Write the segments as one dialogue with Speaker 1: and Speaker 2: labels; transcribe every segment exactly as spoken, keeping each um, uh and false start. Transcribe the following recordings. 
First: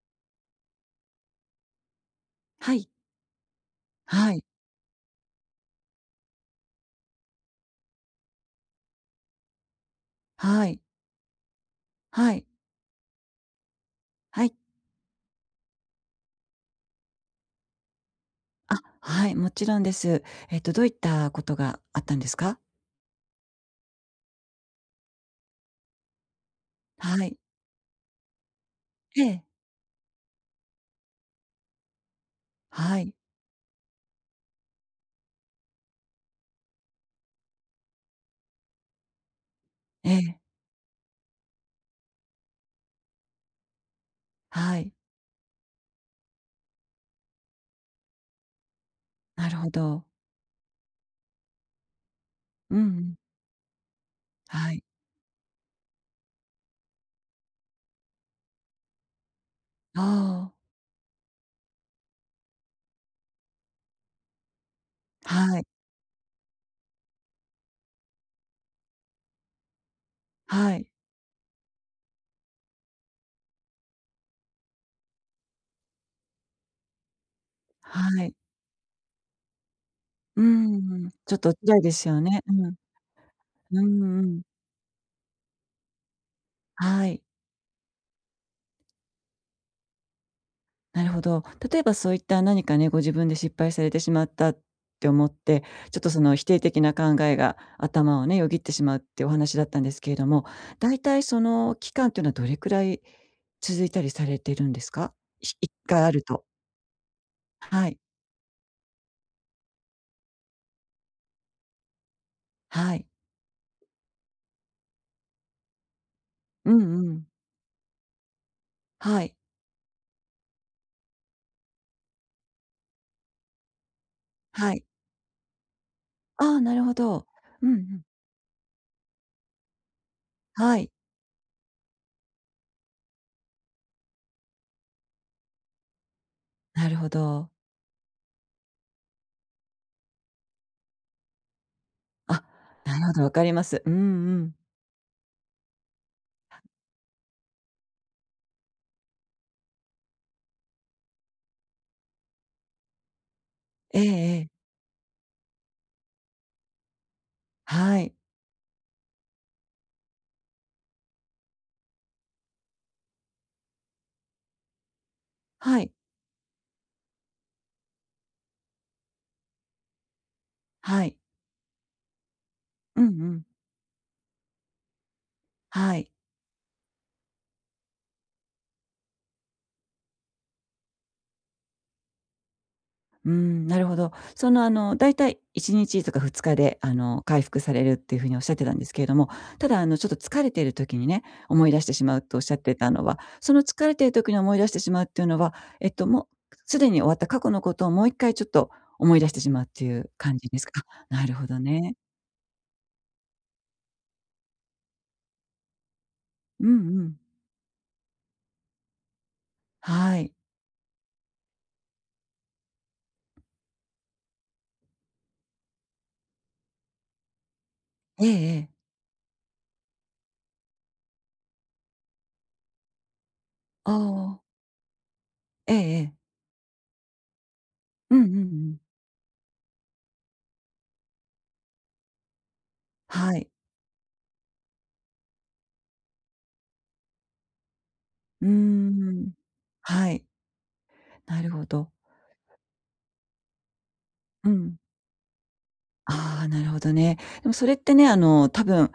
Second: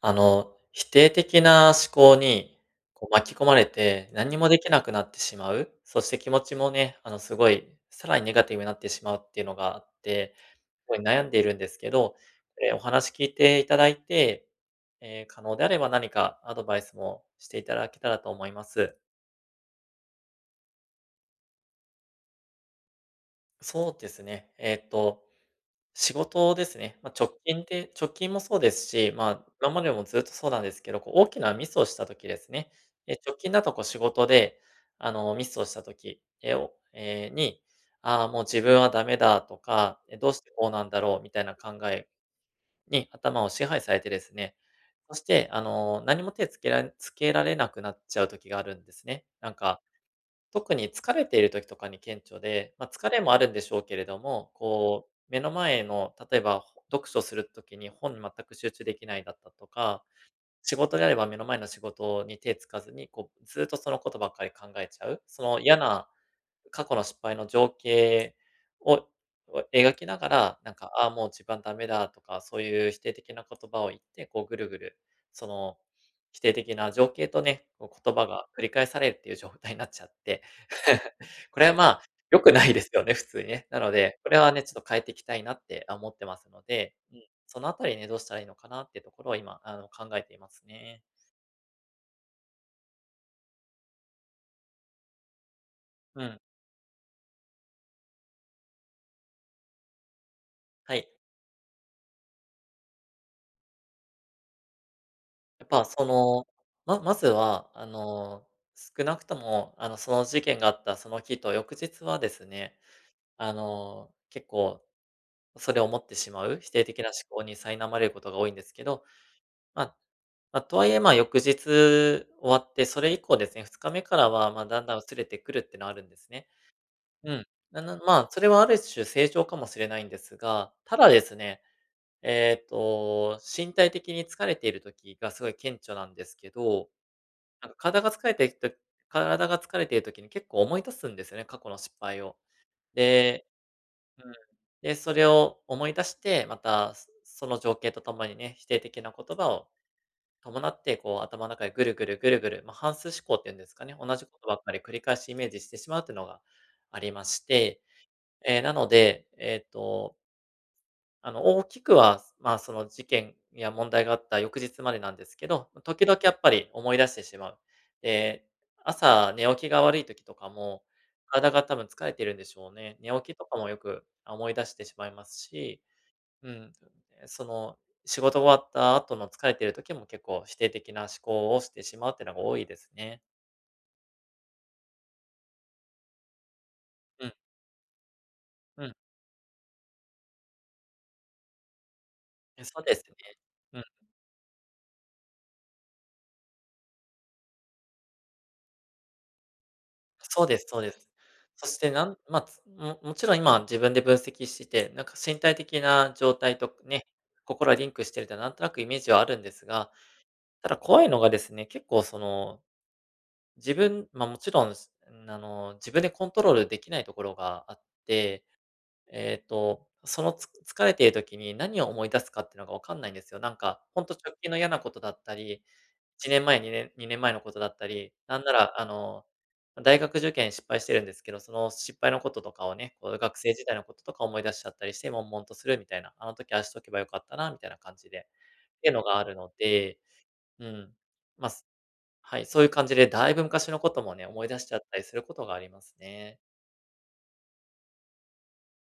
Speaker 1: あの、否定的な思考に、
Speaker 2: はい。
Speaker 1: こう、巻き込まれて、
Speaker 2: は
Speaker 1: 何
Speaker 2: い。
Speaker 1: もできなくなってしまう、そして気持ちもね、あの、すごい、さらにネガティブになってしまうっていうのがあって、す
Speaker 2: はい。
Speaker 1: ごい悩んでいるんですけど、
Speaker 2: はい。
Speaker 1: え、お話聞いていただい
Speaker 2: は
Speaker 1: て、
Speaker 2: い。
Speaker 1: え、可能であれば何かアドバイスもしていただけたらと思いま
Speaker 2: あ、
Speaker 1: す。
Speaker 2: はい、もちろんです。えっと、どういったことがあったんですか？
Speaker 1: そうですね。えっと仕事ですね。まあ、
Speaker 2: はい。
Speaker 1: 直近で直近もそうですし、
Speaker 2: え
Speaker 1: ま
Speaker 2: え。
Speaker 1: あ、今までもずっとそうなんですけど、こう大きなミスをした時ですね。
Speaker 2: はい。
Speaker 1: え、直近だとこう仕事で、あの、ミスをした時、えをえ、に、ああ、もう自分はダメだとか、
Speaker 2: え
Speaker 1: え、どう
Speaker 2: え。
Speaker 1: してこうなんだろうみたいな考えに頭を支配されてですね、
Speaker 2: はい。
Speaker 1: そして、あの、何も手つけられつけられなくなっちゃう時があるんですね。
Speaker 2: な
Speaker 1: なん
Speaker 2: るほ
Speaker 1: か
Speaker 2: ど。
Speaker 1: 特に疲れている時とかに顕著で、
Speaker 2: うんう
Speaker 1: まあ、疲
Speaker 2: ん。
Speaker 1: れもあるんでしょうけれども、
Speaker 2: はい。
Speaker 1: こう、目の前の例えば、ほ読書する時に本に全く集中できないだったと
Speaker 2: あ
Speaker 1: か、
Speaker 2: あ。
Speaker 1: 仕事であれば目の前の仕事に手つかずに、こう、ずっとそのことばっかり考えちゃう、そ
Speaker 2: は
Speaker 1: の
Speaker 2: い。
Speaker 1: 嫌な過去の失敗の情景をを描きながら、なん
Speaker 2: はい。
Speaker 1: か、ああ、もう自分はダメだとか、そういう否定的な言葉を言って、こうぐるぐる、その否定的な情景とね、こう言
Speaker 2: は
Speaker 1: 葉
Speaker 2: い。
Speaker 1: が繰り返されるっていう状態になっちゃっ
Speaker 2: う
Speaker 1: て、
Speaker 2: ーん。ちょっと
Speaker 1: これは、
Speaker 2: 辛い
Speaker 1: ま
Speaker 2: で
Speaker 1: あ、
Speaker 2: すよね。
Speaker 1: 良く
Speaker 2: う
Speaker 1: な
Speaker 2: ん。
Speaker 1: いですよね、普通にね。な
Speaker 2: う
Speaker 1: の
Speaker 2: ん
Speaker 1: で、
Speaker 2: う
Speaker 1: これ
Speaker 2: ん。
Speaker 1: はね、ちょっと変えていきたいなってあ思ってますので、
Speaker 2: は
Speaker 1: う
Speaker 2: い。
Speaker 1: ん、そのあたりね、どうしたらいいのかなっていうところを今、あの、考えていますね。
Speaker 2: なるほど。例えばそういった何かね、ご自分で失敗されてしまったって思って、ちょっとそ
Speaker 1: う
Speaker 2: の
Speaker 1: ん、
Speaker 2: 否定的な考えが頭をね、よぎってしまうってお話だったんですけれども、だ
Speaker 1: は
Speaker 2: い
Speaker 1: い。
Speaker 2: たいその期間っていうのはどれくらい続いたりされてるんですか？ひ
Speaker 1: やっ
Speaker 2: 一
Speaker 1: ぱ
Speaker 2: 回
Speaker 1: そ
Speaker 2: あると。
Speaker 1: の、ままずは、あ
Speaker 2: はい。
Speaker 1: の、少なくとも、あの、その事件があったその日と翌日はですね、
Speaker 2: はい。
Speaker 1: あの、結構それを持ってしまう、否
Speaker 2: う
Speaker 1: 定的
Speaker 2: ん
Speaker 1: な
Speaker 2: う
Speaker 1: 思
Speaker 2: ん。
Speaker 1: 考に苛まれることが多いんですけど、
Speaker 2: はい。
Speaker 1: まあま、とはいえ、ま、翌日終わって、それ以降ですね、ふつかめからは、ま、
Speaker 2: は
Speaker 1: だ
Speaker 2: い。
Speaker 1: んだん薄れてくるってのはあるんです
Speaker 2: あ
Speaker 1: ね。
Speaker 2: あ、なるほど。
Speaker 1: うん。
Speaker 2: うんう
Speaker 1: なな
Speaker 2: ん。
Speaker 1: まあ、それはある種正常かもしれないんですが、
Speaker 2: はい。
Speaker 1: ただですね、えっと、身体的に疲れている時がすごい顕著なんですけ
Speaker 2: な
Speaker 1: ど、
Speaker 2: るほど。
Speaker 1: なんか体が疲れてると体が疲れている時に結構思い出すんですよね、過去の失敗を。
Speaker 2: あ、なるほど、わか
Speaker 1: で、
Speaker 2: ります。うんう
Speaker 1: うん。
Speaker 2: ん。
Speaker 1: で、それを思い出して、また、そその情景とともにね、否定的な言葉を伴って、こう頭の中でぐるぐるぐるぐる、ま、反数思考っていうんですかね、
Speaker 2: ええ
Speaker 1: 同じこと
Speaker 2: え
Speaker 1: ばっ
Speaker 2: え。
Speaker 1: かり繰り返しイメージしてしまうっていうのがありまして、
Speaker 2: はい。
Speaker 1: ええ、なので、えっとあの、大きくは、まあ、その事件や問題があった翌日までなんですけど、
Speaker 2: はい。
Speaker 1: 時々やっぱり思い出してしまう。で、朝寝起きが悪い時とかも、
Speaker 2: はい。
Speaker 1: 体が多分疲れてるんでしょうね。
Speaker 2: うんう
Speaker 1: 寝起き
Speaker 2: ん。
Speaker 1: とかもよく思い出してしまいますし、
Speaker 2: はい。
Speaker 1: うん、その、仕事終わった後の疲れてる時も結構否定的な思考をしてしまうっていうのが多いですね。
Speaker 2: うん、なるほど。その、あの、だいたいいちにちとかふつかで、あの、
Speaker 1: うん、
Speaker 2: 回復されるっていうふうにおっしゃってたんで
Speaker 1: う
Speaker 2: す
Speaker 1: ん、
Speaker 2: けれども、ただ、あの、ちょっと疲れている時にね、思い出してしまうとおっしゃって
Speaker 1: そう
Speaker 2: た
Speaker 1: で
Speaker 2: の
Speaker 1: す
Speaker 2: は、
Speaker 1: ね。
Speaker 2: その疲れている時に思い出してしまうっていうのは、えっと、もうすでに終わった過去のことをもういっかいちょっと思い出してしまうっていう感
Speaker 1: そう
Speaker 2: じで
Speaker 1: で
Speaker 2: す
Speaker 1: すそ
Speaker 2: か？
Speaker 1: う で
Speaker 2: あ、
Speaker 1: す。
Speaker 2: なるほど
Speaker 1: そして
Speaker 2: ね。
Speaker 1: なん、まあ、つももちろん今自分で分析して、なんか身体的な状態
Speaker 2: うん
Speaker 1: と
Speaker 2: う
Speaker 1: ね、
Speaker 2: ん。
Speaker 1: 心はリンクしてるってなんとなくイメージはあるんですが、
Speaker 2: はい。
Speaker 1: ただ怖いのがですね、結構その、自分ま、もちろん、ん、あの、自分でコントロールできないところがあっ
Speaker 2: ええ
Speaker 1: て、
Speaker 2: ええ。
Speaker 1: えっと、そのつ疲れている時に何を思い出すかってのがわかんないんですよ。なんか、
Speaker 2: あ
Speaker 1: ほんと直
Speaker 2: あ。
Speaker 1: 近の嫌なことだったり、
Speaker 2: ええええ。
Speaker 1: いちねんまえ、2年2年前のことだったり、
Speaker 2: うんうんう
Speaker 1: なんな
Speaker 2: ん。
Speaker 1: ら、あの、大学受験失敗してるんですけど、その失敗のこととかをね、こう
Speaker 2: は
Speaker 1: 学
Speaker 2: い。
Speaker 1: 生時代のこととか思い出しちゃったりして、悶々とするみたいな、あの時ああしとけばよかったなみたいな感じで、
Speaker 2: うー
Speaker 1: っていうのがあ
Speaker 2: ん。
Speaker 1: るので、
Speaker 2: はい。
Speaker 1: うん、
Speaker 2: な
Speaker 1: ま、
Speaker 2: るほ
Speaker 1: す
Speaker 2: ど。
Speaker 1: はい、そういう感じでだいぶ昔のこともね、思
Speaker 2: う
Speaker 1: い出しち
Speaker 2: ん。
Speaker 1: ゃったりすることがありますね。
Speaker 2: ああ、なるほどね。でもそれってね、あの、多分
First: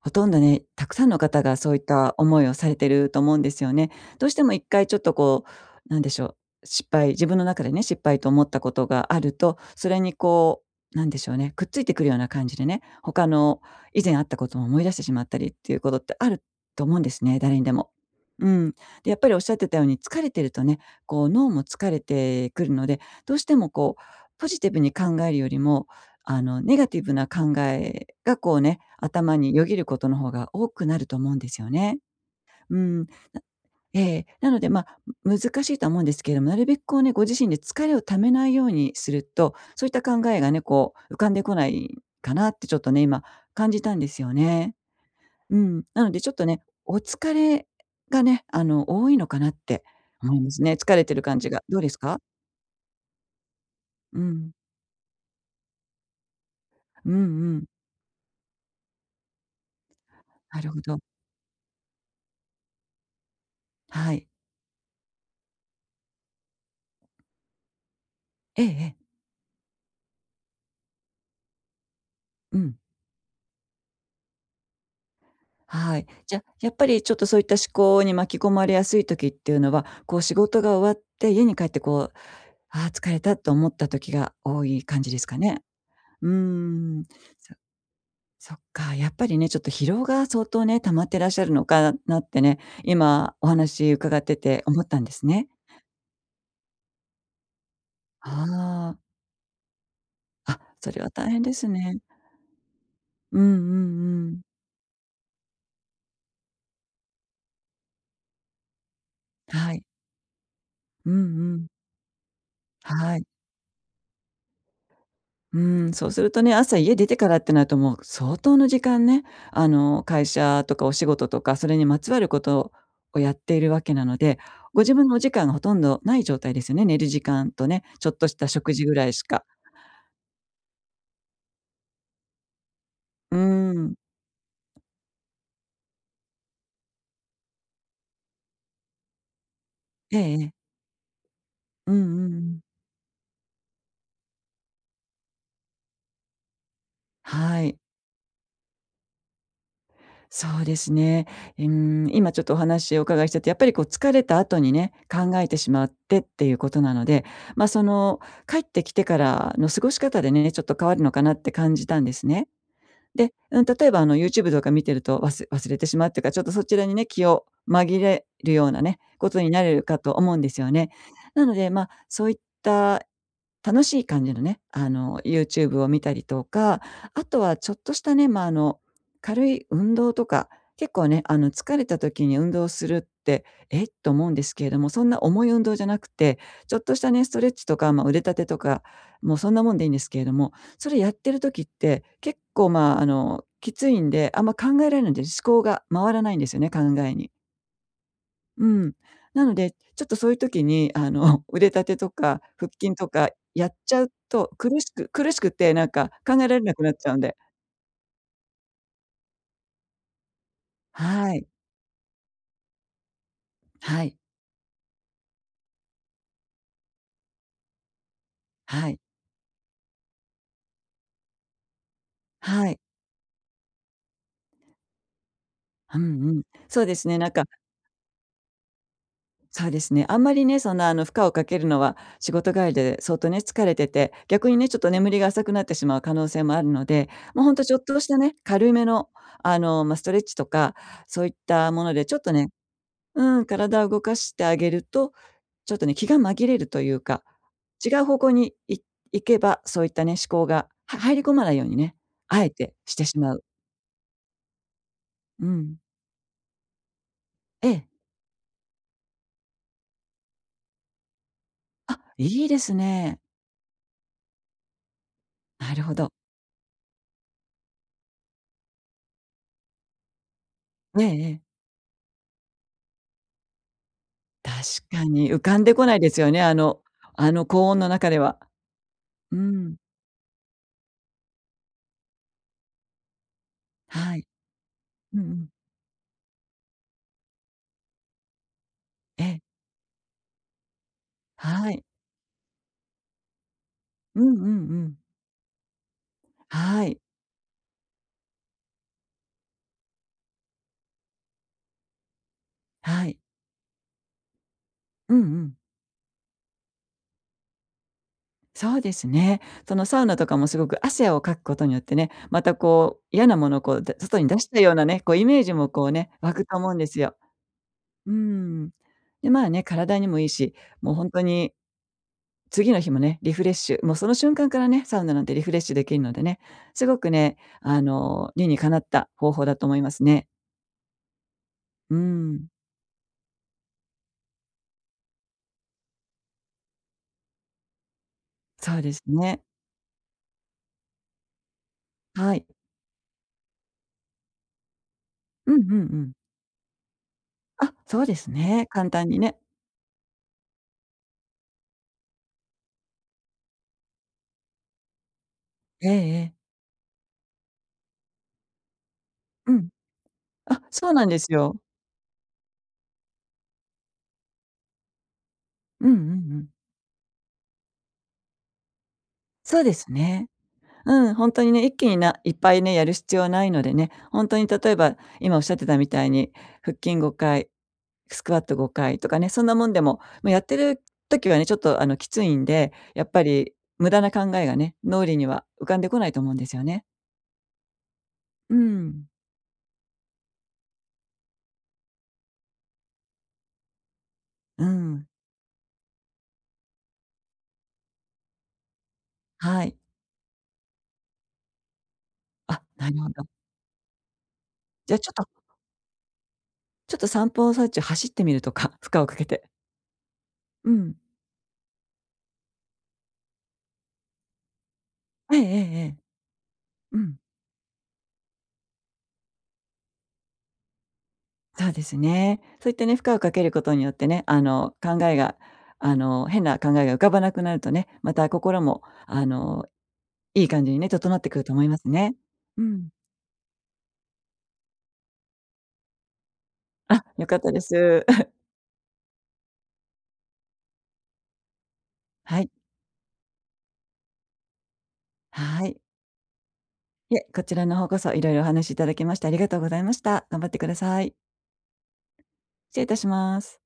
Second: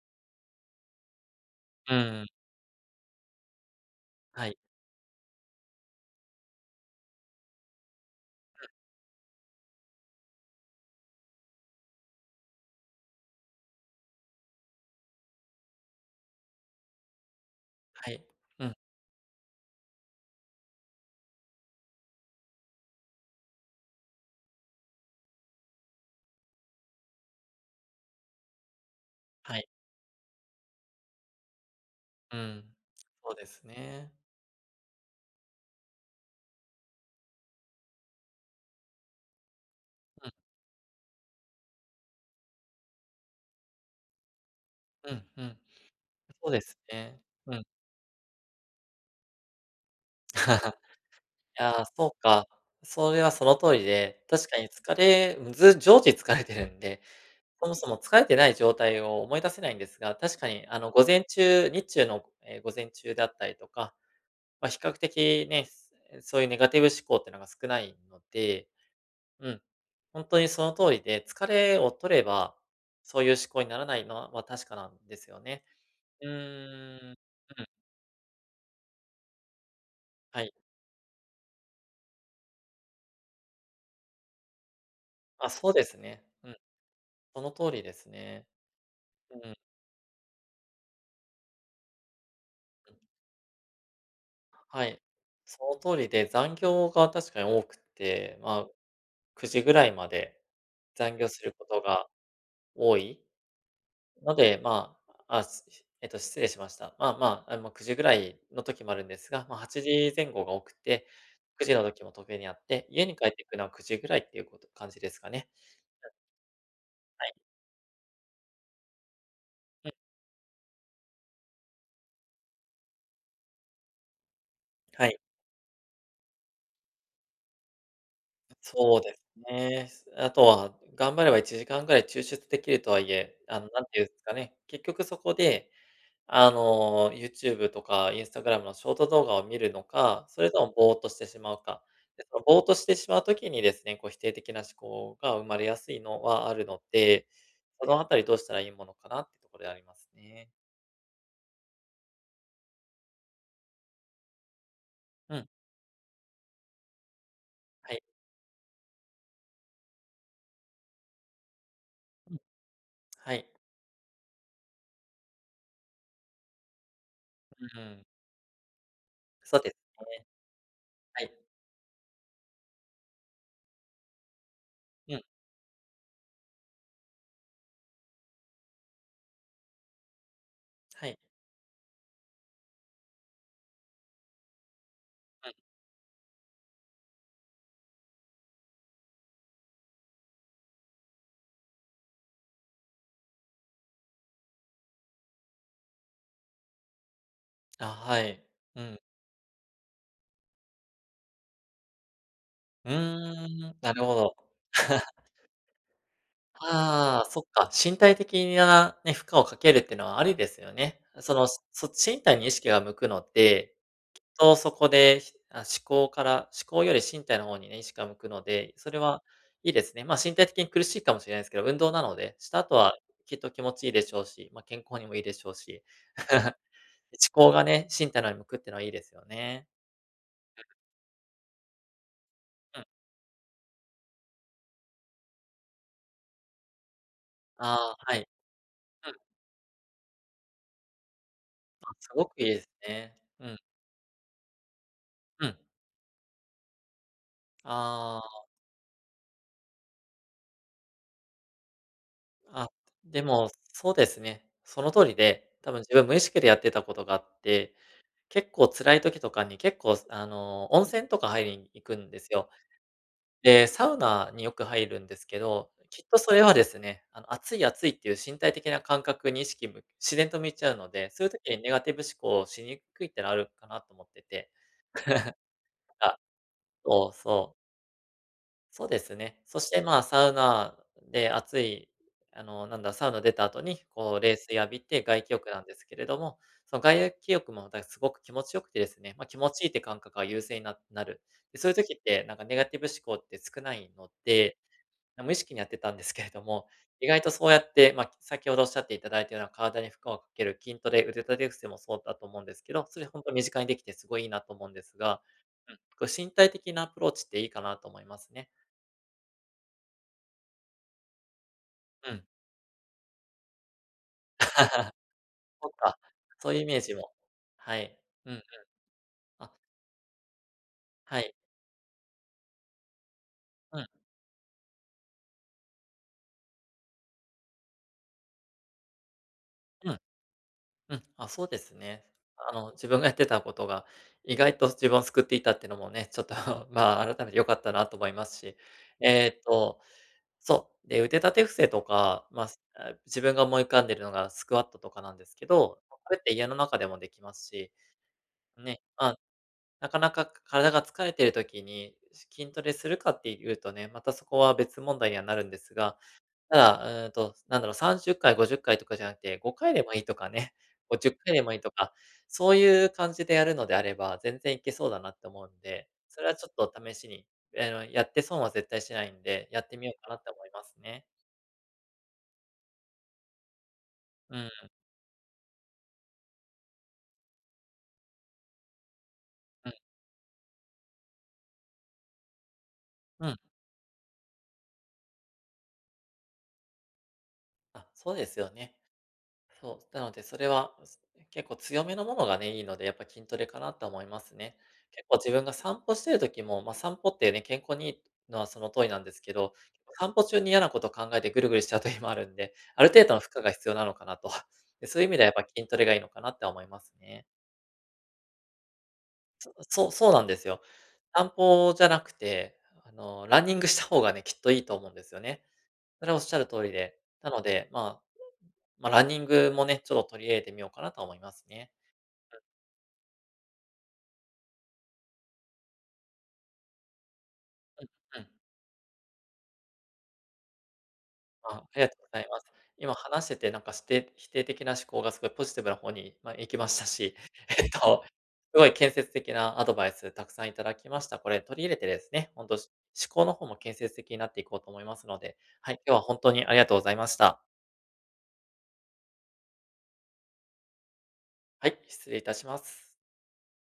Speaker 2: ほとんどね、たくさんの方がそういっ
Speaker 1: う
Speaker 2: た
Speaker 1: ん、
Speaker 2: 思いをされてると思うんですよね。どうして
Speaker 1: は
Speaker 2: も
Speaker 1: い、
Speaker 2: 一回ちょっとこう、なんでしょう、失敗自分の中でね、失敗と思ったことがあると、それにこう、なんでしょうね、くっついてくるような感じでね、他の以前あったことを思い出してしまったりっていうことってあると思うんですね、誰にでも。
Speaker 1: はい、
Speaker 2: う
Speaker 1: う
Speaker 2: ん。
Speaker 1: ん、
Speaker 2: で、やっぱりおっしゃってたように疲れてるとね、こう脳も疲れてくるので、どうしてもこうポジティブに考えるよりも、あの、ネガティブな考えがこうね、頭に
Speaker 1: は
Speaker 2: よ
Speaker 1: い。
Speaker 2: ぎることの方が多くなると思うんですよね。
Speaker 1: うん。
Speaker 2: うん。
Speaker 1: そう
Speaker 2: な
Speaker 1: です
Speaker 2: え
Speaker 1: ね。
Speaker 2: え、なので、まあ、難しいとは思うんですけれども、なるべくこうね、ご自身で疲れをためないようにすると、そういった考
Speaker 1: う
Speaker 2: えがね、こう浮かんでこないかなってちょっとね、今感じたんですよね。
Speaker 1: んうんう
Speaker 2: う
Speaker 1: ん。
Speaker 2: ん。なのでちょっと
Speaker 1: そうで
Speaker 2: ね、
Speaker 1: す
Speaker 2: お
Speaker 1: ね。
Speaker 2: 疲
Speaker 1: うん。
Speaker 2: れがね、あの、多いのかなって思いますね。疲れてる感じが。
Speaker 1: いや
Speaker 2: どう
Speaker 1: ー、
Speaker 2: です
Speaker 1: そ
Speaker 2: か？
Speaker 1: うか。それはその通り
Speaker 2: う
Speaker 1: で、確
Speaker 2: ん。
Speaker 1: かに疲れず常時疲れてるんで、
Speaker 2: うんうん。
Speaker 1: そもそも疲れてない状態を思い出せないんですが、確か
Speaker 2: な
Speaker 1: に
Speaker 2: る
Speaker 1: あ
Speaker 2: ほ
Speaker 1: の、
Speaker 2: ど。
Speaker 1: 午前中日中の、え、午前中だったりとか、
Speaker 2: はい。
Speaker 1: まあ、比較的ね、そういうネガティブ思考っていうのが少ないの
Speaker 2: ええ
Speaker 1: で、
Speaker 2: ええ。
Speaker 1: うん、本当にその通りで、疲れを取れば、
Speaker 2: うん。
Speaker 1: そういう思考にならないのは確かなんですよね。
Speaker 2: はい。
Speaker 1: う
Speaker 2: じゃ、あやっぱ
Speaker 1: ー
Speaker 2: りち
Speaker 1: ん。う
Speaker 2: ょ
Speaker 1: ん。
Speaker 2: っとそういった思考に巻き込まれやすい時っていうのは、こう仕
Speaker 1: はい。
Speaker 2: 事が終わって家に帰ってこう、ああ疲れたと思った時が多い感じですか
Speaker 1: あ、
Speaker 2: ね？
Speaker 1: そうですね。
Speaker 2: うー
Speaker 1: うん。
Speaker 2: ん。
Speaker 1: その
Speaker 2: そ
Speaker 1: 通りですね。
Speaker 2: そっか、やっぱ
Speaker 1: う
Speaker 2: り
Speaker 1: ん、
Speaker 2: ね、
Speaker 1: う
Speaker 2: ち
Speaker 1: ん。
Speaker 2: ょっと疲労が相当ね、溜まってらっしゃるのかなってね、今お話伺ってて思っ
Speaker 1: は
Speaker 2: た
Speaker 1: い。
Speaker 2: んですね。
Speaker 1: その通りで、残業が確かに多くて、まあ、
Speaker 2: あ
Speaker 1: くじぐらいまで
Speaker 2: あ、あ、それは
Speaker 1: 残
Speaker 2: 大
Speaker 1: 業
Speaker 2: 変
Speaker 1: す
Speaker 2: で
Speaker 1: る
Speaker 2: す
Speaker 1: こと
Speaker 2: ね。
Speaker 1: が多い
Speaker 2: うんうんう
Speaker 1: の
Speaker 2: ん。
Speaker 1: で、まあ、あ、すえっと、失礼しました。まあまあ、あの、くじぐらいの時もあるんですが、まあ、
Speaker 2: は
Speaker 1: 8
Speaker 2: い。
Speaker 1: 時前後が多くて、
Speaker 2: うんう
Speaker 1: 9
Speaker 2: ん。
Speaker 1: 時の時も時計にあって、家に
Speaker 2: はい。
Speaker 1: 帰ってくるのはくじぐらいっていうこと感じですかね。
Speaker 2: うん、そうするとね、朝家出て
Speaker 1: は
Speaker 2: か
Speaker 1: い。
Speaker 2: らってなるともう相当の時間ね、あ
Speaker 1: うん。
Speaker 2: の、会社とかお仕事とか、それにまつわることをやっているわけなので、ご自
Speaker 1: は
Speaker 2: 分のお
Speaker 1: い。
Speaker 2: 時間がほとんどない状態ですよね。寝る時間とね、ちょっとした食事ぐ
Speaker 1: そう
Speaker 2: らい
Speaker 1: です
Speaker 2: しか。
Speaker 1: ね。あとは、頑張ればいちじかんぐらい抽出できるとはい
Speaker 2: う
Speaker 1: え、あの、なん
Speaker 2: ん。
Speaker 1: ていうんですかね、結局そこで、あの、ユーチューブ とか インスタグラム のショート動画を見るの
Speaker 2: ええ
Speaker 1: か、
Speaker 2: え
Speaker 1: それ
Speaker 2: え。
Speaker 1: ともぼーっとしてしまうか。
Speaker 2: うん
Speaker 1: で、
Speaker 2: うんう
Speaker 1: そのぼ
Speaker 2: ん。
Speaker 1: ーっとしてしまうときにですね、こう否定的な思考が生まれやすいのはあるので、
Speaker 2: はい。
Speaker 1: そのあたりどうしたらいいものかなってところであります
Speaker 2: そ
Speaker 1: ね。
Speaker 2: うですね。うん、今ちょっとお話をお伺いしてて、やっぱりこう疲れた後にね、考
Speaker 1: う
Speaker 2: え
Speaker 1: ん、
Speaker 2: てしまってっていうことなので、ま、そ
Speaker 1: はい。
Speaker 2: の、帰ってきてからの過ごし方でね、ちょっと変わるのかなって感じたんです
Speaker 1: うん、
Speaker 2: ね。で、
Speaker 1: はい。
Speaker 2: うん、例えばあの YouTube とか見てると忘忘れてしまうっていうか、ちょっとそちらにね、気を
Speaker 1: う
Speaker 2: 紛
Speaker 1: ん、
Speaker 2: れるようなね、ことに
Speaker 1: そ
Speaker 2: な
Speaker 1: うで
Speaker 2: れ
Speaker 1: す
Speaker 2: るかと
Speaker 1: ね。
Speaker 2: 思うんですよね。
Speaker 1: はい。
Speaker 2: なので、まあ、そういった楽しい感じのね、あ
Speaker 1: う
Speaker 2: の、
Speaker 1: ん、
Speaker 2: YouTube を見たりとか、あとはちょっとしたね、まあ、あの、軽い運動とか、結構
Speaker 1: はい。
Speaker 2: ね、あの、疲れた時に運動するって、えっと思うんですけれども、そんな重
Speaker 1: う
Speaker 2: い
Speaker 1: ん。
Speaker 2: 運動じゃなくて、ちょっとしたね、ストレッチとか、まあ、腕立てとか、もうそんなもんでいいんですけれども、それやってる時って、結構、まあ、あの、きついんで、あんま考えられないんで、思考が回らないんですよね、考えに。
Speaker 1: あ、はい。
Speaker 2: う
Speaker 1: う
Speaker 2: ん。
Speaker 1: ん。
Speaker 2: なので、ちょっとそういう時に、あの、腕立てとか腹
Speaker 1: う
Speaker 2: 筋
Speaker 1: ー
Speaker 2: とかやっ
Speaker 1: ん、な
Speaker 2: ちゃ
Speaker 1: る
Speaker 2: う
Speaker 1: ほど。
Speaker 2: と、苦しく苦 しくて、なんか考えられなくなっちゃうん
Speaker 1: ああ、
Speaker 2: で。
Speaker 1: そっか、身体的なね、負荷をかけるってのはありですよね。
Speaker 2: は
Speaker 1: そ
Speaker 2: い。
Speaker 1: の、そ身体に意識が向くので、
Speaker 2: はい。
Speaker 1: と、そこで、ひあ、思考から思考より身体の方にね、意識が向くので、
Speaker 2: は
Speaker 1: そ
Speaker 2: い。
Speaker 1: れはいいですね。まあ、身体的に苦しいかもしれないですけど、運動なので、した
Speaker 2: は
Speaker 1: 後
Speaker 2: い。
Speaker 1: はきっと気持ちいいでしょうし、まあ、健康にもいいでしょうし。
Speaker 2: うんうん。そうですね、なんか、
Speaker 1: 思考がね、身体の方に向くってのはいいですよ
Speaker 2: そ
Speaker 1: ね。
Speaker 2: うですね、あんまりね、そんな、あの、負荷をかけるのは仕事帰り
Speaker 1: うん。
Speaker 2: で相当ね、疲れてて、逆にね、ちょっと眠りが浅くなってしまう可能性もあるので、もうほんとちょっ
Speaker 1: ああ、
Speaker 2: とした
Speaker 1: はい。
Speaker 2: ね、軽めの、
Speaker 1: うん。
Speaker 2: あの、まあ、ストレッチとか、そういったもの
Speaker 1: あ、
Speaker 2: で
Speaker 1: す
Speaker 2: ちょっ
Speaker 1: ご
Speaker 2: と
Speaker 1: くいい
Speaker 2: ね、
Speaker 1: ですね。
Speaker 2: うん、
Speaker 1: うん、
Speaker 2: 体を動かしてあげると
Speaker 1: うん。
Speaker 2: ちょっとね、気が紛れるというか、違う方
Speaker 1: あ
Speaker 2: 向
Speaker 1: あ。
Speaker 2: にい行けば、そういったね、思考が、は入り込まないようにね、あえ
Speaker 1: あ、
Speaker 2: てしてし
Speaker 1: で
Speaker 2: まう。
Speaker 1: も、そうですね。その通り
Speaker 2: う
Speaker 1: で、多
Speaker 2: ん。
Speaker 1: 分自分無意識でやってたことがあっ
Speaker 2: え
Speaker 1: て、
Speaker 2: え。
Speaker 1: 結構辛い時とかに結構、あの、温泉とか入りに行く
Speaker 2: あ、
Speaker 1: んです
Speaker 2: いい
Speaker 1: よ。
Speaker 2: ですね。
Speaker 1: で、サウナによく入るんですけど、
Speaker 2: なるほ
Speaker 1: きっ
Speaker 2: ど。
Speaker 1: とそれはですね、あの、暑い暑いっていう身体的な感覚に意識む自然と向いちゃうの
Speaker 2: ええ
Speaker 1: で、そういう
Speaker 2: ええ。
Speaker 1: 時にネガティブ思考をしにくいってのあるかなと思ってて、
Speaker 2: 確かに浮かんでこないで
Speaker 1: あ、
Speaker 2: すよね、あの
Speaker 1: そう
Speaker 2: あの
Speaker 1: そう。
Speaker 2: 高音の中では。
Speaker 1: そうです
Speaker 2: う
Speaker 1: ね。そし
Speaker 2: ん。
Speaker 1: て、まあ、サウナで暑い、あの、なんだ、サウナ出た後に、こ
Speaker 2: は
Speaker 1: う、
Speaker 2: い。
Speaker 1: 冷水浴びて
Speaker 2: うん
Speaker 1: 外気
Speaker 2: うん。
Speaker 1: 浴なんですけれども、その外気浴もまたすごく気持ちよくてですね、
Speaker 2: え
Speaker 1: まあ、気
Speaker 2: え。
Speaker 1: 持ちいいって感覚が優勢にななる。で、そ
Speaker 2: は
Speaker 1: ういう
Speaker 2: い。
Speaker 1: 時って、なんかネガティブ思考って少ないの
Speaker 2: うんうんう
Speaker 1: で、
Speaker 2: ん。
Speaker 1: 無意識にやってたんですけれども、
Speaker 2: はい。
Speaker 1: 意外とそうやって、ま、あ先ほどおっしゃっていただいたような体に負荷をかける筋トレ、腕立て伏せもそうだと思うんですけど、そ
Speaker 2: は
Speaker 1: れ
Speaker 2: い。
Speaker 1: 本当に身近にできてすごいいいなと思うんです
Speaker 2: うん
Speaker 1: が、
Speaker 2: うん。
Speaker 1: うん、こう身体的なアプローチっていいかなと思いますね。
Speaker 2: そうですね。そのサウナとかもすごく汗をかくことによってね、
Speaker 1: うん。
Speaker 2: またこう嫌なものをこう、外に出したような ね、こうイメージも
Speaker 1: そっ
Speaker 2: こう
Speaker 1: か、
Speaker 2: ね、湧く
Speaker 1: そう
Speaker 2: と
Speaker 1: いうイ
Speaker 2: 思う
Speaker 1: メ
Speaker 2: ん
Speaker 1: ー
Speaker 2: で
Speaker 1: ジ
Speaker 2: す
Speaker 1: も。
Speaker 2: よ。
Speaker 1: はい。
Speaker 2: う
Speaker 1: うん、
Speaker 2: ん。で、まあ
Speaker 1: あ、
Speaker 2: ね、体にもいいし、もう本
Speaker 1: は
Speaker 2: 当
Speaker 1: い。
Speaker 2: に次の日もね、リフレッシ
Speaker 1: う
Speaker 2: ュ、
Speaker 1: ん
Speaker 2: もうその瞬間からね、サウナなんてリフレッシュできるのでね、すごくね、あの、理にかなった方法だと思いま
Speaker 1: うん、
Speaker 2: すね。
Speaker 1: うん。あ、そうです
Speaker 2: う
Speaker 1: ね。
Speaker 2: ん、
Speaker 1: あの、自分がやってたことが、意外と自分を救っていたっていうのもね、ちょっと、まあ、改めて良かったなと思いますし。
Speaker 2: そうです
Speaker 1: えーっ
Speaker 2: ね。
Speaker 1: と、そう、で、腕立て伏せとか、
Speaker 2: は
Speaker 1: ま
Speaker 2: い。
Speaker 1: あ、すあ、自分が思い浮かんでるのがスクワットとかなんですけ
Speaker 2: うんうん
Speaker 1: ど、
Speaker 2: う
Speaker 1: ま
Speaker 2: ん。
Speaker 1: これって家の中でもできます
Speaker 2: あ、
Speaker 1: し、
Speaker 2: そうですね、
Speaker 1: ね、
Speaker 2: 簡単
Speaker 1: あ、
Speaker 2: にね。
Speaker 1: なかなか体が疲れている時に、筋トレするかっていうとね、またそこは別問題にはなるんです
Speaker 2: ええ
Speaker 1: が、
Speaker 2: ええ。
Speaker 1: ただ、うーんと、なんだろう、さんじゅっかい、ごじゅっかいとかじゃなくて、
Speaker 2: うん。
Speaker 1: ごかいでもいいとかね、
Speaker 2: あ、そうなん
Speaker 1: 50
Speaker 2: です
Speaker 1: 回でも
Speaker 2: よ。
Speaker 1: いいとか、そういう感じでやるのであれば、全然いけそうだなって思うん
Speaker 2: う
Speaker 1: で、
Speaker 2: んうんう
Speaker 1: それはち
Speaker 2: ん。
Speaker 1: ょっと試しに、あの、やって損は絶対しないんで、
Speaker 2: そ
Speaker 1: や
Speaker 2: う
Speaker 1: っ
Speaker 2: で
Speaker 1: てみ
Speaker 2: す
Speaker 1: ようかなっ
Speaker 2: ね。
Speaker 1: て思いますね。
Speaker 2: うん、本当にね、一気にないっぱいね、やる必要はないのでね、本当
Speaker 1: う
Speaker 2: に
Speaker 1: ん、
Speaker 2: 例えば、今おっしゃってたみたいに、腹筋ごかい、スクワットごかいとかね、そんなも
Speaker 1: う
Speaker 2: ん
Speaker 1: ん、
Speaker 2: でも、ま、やってる時はね、ちょっとあの、きついんで、やっぱ
Speaker 1: うん。
Speaker 2: り無駄な考えがね、脳裏には浮かんでこないと思うんですよね。
Speaker 1: あ、そうですよ
Speaker 2: う
Speaker 1: ね。
Speaker 2: ん。
Speaker 1: そう、なのでそれは、す結構強めのものがね、いいので、やっぱ筋トレかなと思いますね。
Speaker 2: う
Speaker 1: 結
Speaker 2: ん。
Speaker 1: 構自分が散歩してる時も、ま、散歩ってね、健康にいいのはその通りなんですけど、
Speaker 2: はい。
Speaker 1: 散歩中に嫌なことを考えてぐるぐるしちゃう時もあるんで、
Speaker 2: あ、
Speaker 1: ある
Speaker 2: なる
Speaker 1: 程
Speaker 2: ほ
Speaker 1: 度の
Speaker 2: ど。
Speaker 1: 負荷が必要なのかなと。で、
Speaker 2: じゃあ
Speaker 1: そうい
Speaker 2: ち
Speaker 1: う意
Speaker 2: ょっ
Speaker 1: 味ではやっ
Speaker 2: と
Speaker 1: ぱ筋トレがいいのかなって思いま
Speaker 2: ち
Speaker 1: す
Speaker 2: ょっと
Speaker 1: ね。
Speaker 2: 散歩の最中走ってみるとか、負荷をかけて。
Speaker 1: そう、そうなんですよ。
Speaker 2: うん。
Speaker 1: 散歩じゃなくて、あの、ランニングした方がね、きっといいと思うんですよ
Speaker 2: えええ
Speaker 1: ね。
Speaker 2: えええ。
Speaker 1: それはおっしゃる通り
Speaker 2: う
Speaker 1: で、
Speaker 2: ん。
Speaker 1: なので、まあ、まあ、ランニングもね、ちょっと取り入れてみようかなと思います
Speaker 2: そ
Speaker 1: ね。
Speaker 2: うですね。そういったね、負荷をかけることによってね、あの、考えが、あの、変な考えが浮かばなくなるとね、ま
Speaker 1: うん。
Speaker 2: た心も、あの、いい感じにね、整ってくると
Speaker 1: あ、
Speaker 2: 思
Speaker 1: あ
Speaker 2: いま
Speaker 1: り
Speaker 2: す
Speaker 1: がとう
Speaker 2: ね。
Speaker 1: ございます。
Speaker 2: うん。
Speaker 1: 今話してて、なんか、して否定的な思考がすごいポジティブな方に、ま、行きました
Speaker 2: あ、
Speaker 1: し、
Speaker 2: 良かったで
Speaker 1: えっ
Speaker 2: す。
Speaker 1: と、すごい建設的なアドバイスたくさんいただきました。これ取り入れてですね、
Speaker 2: は
Speaker 1: ほん
Speaker 2: い。
Speaker 1: と、思考の方も建設的になっていこうと思いますので、
Speaker 2: は
Speaker 1: はい、
Speaker 2: い。
Speaker 1: 今日は本当にありがとうございま
Speaker 2: い
Speaker 1: し
Speaker 2: え、こ
Speaker 1: た。
Speaker 2: ちらの方こそいろいろお話しいただきましてありがとうございました。頑張ってください。
Speaker 1: はい、失礼いたしま
Speaker 2: 失礼い
Speaker 1: す。
Speaker 2: たします。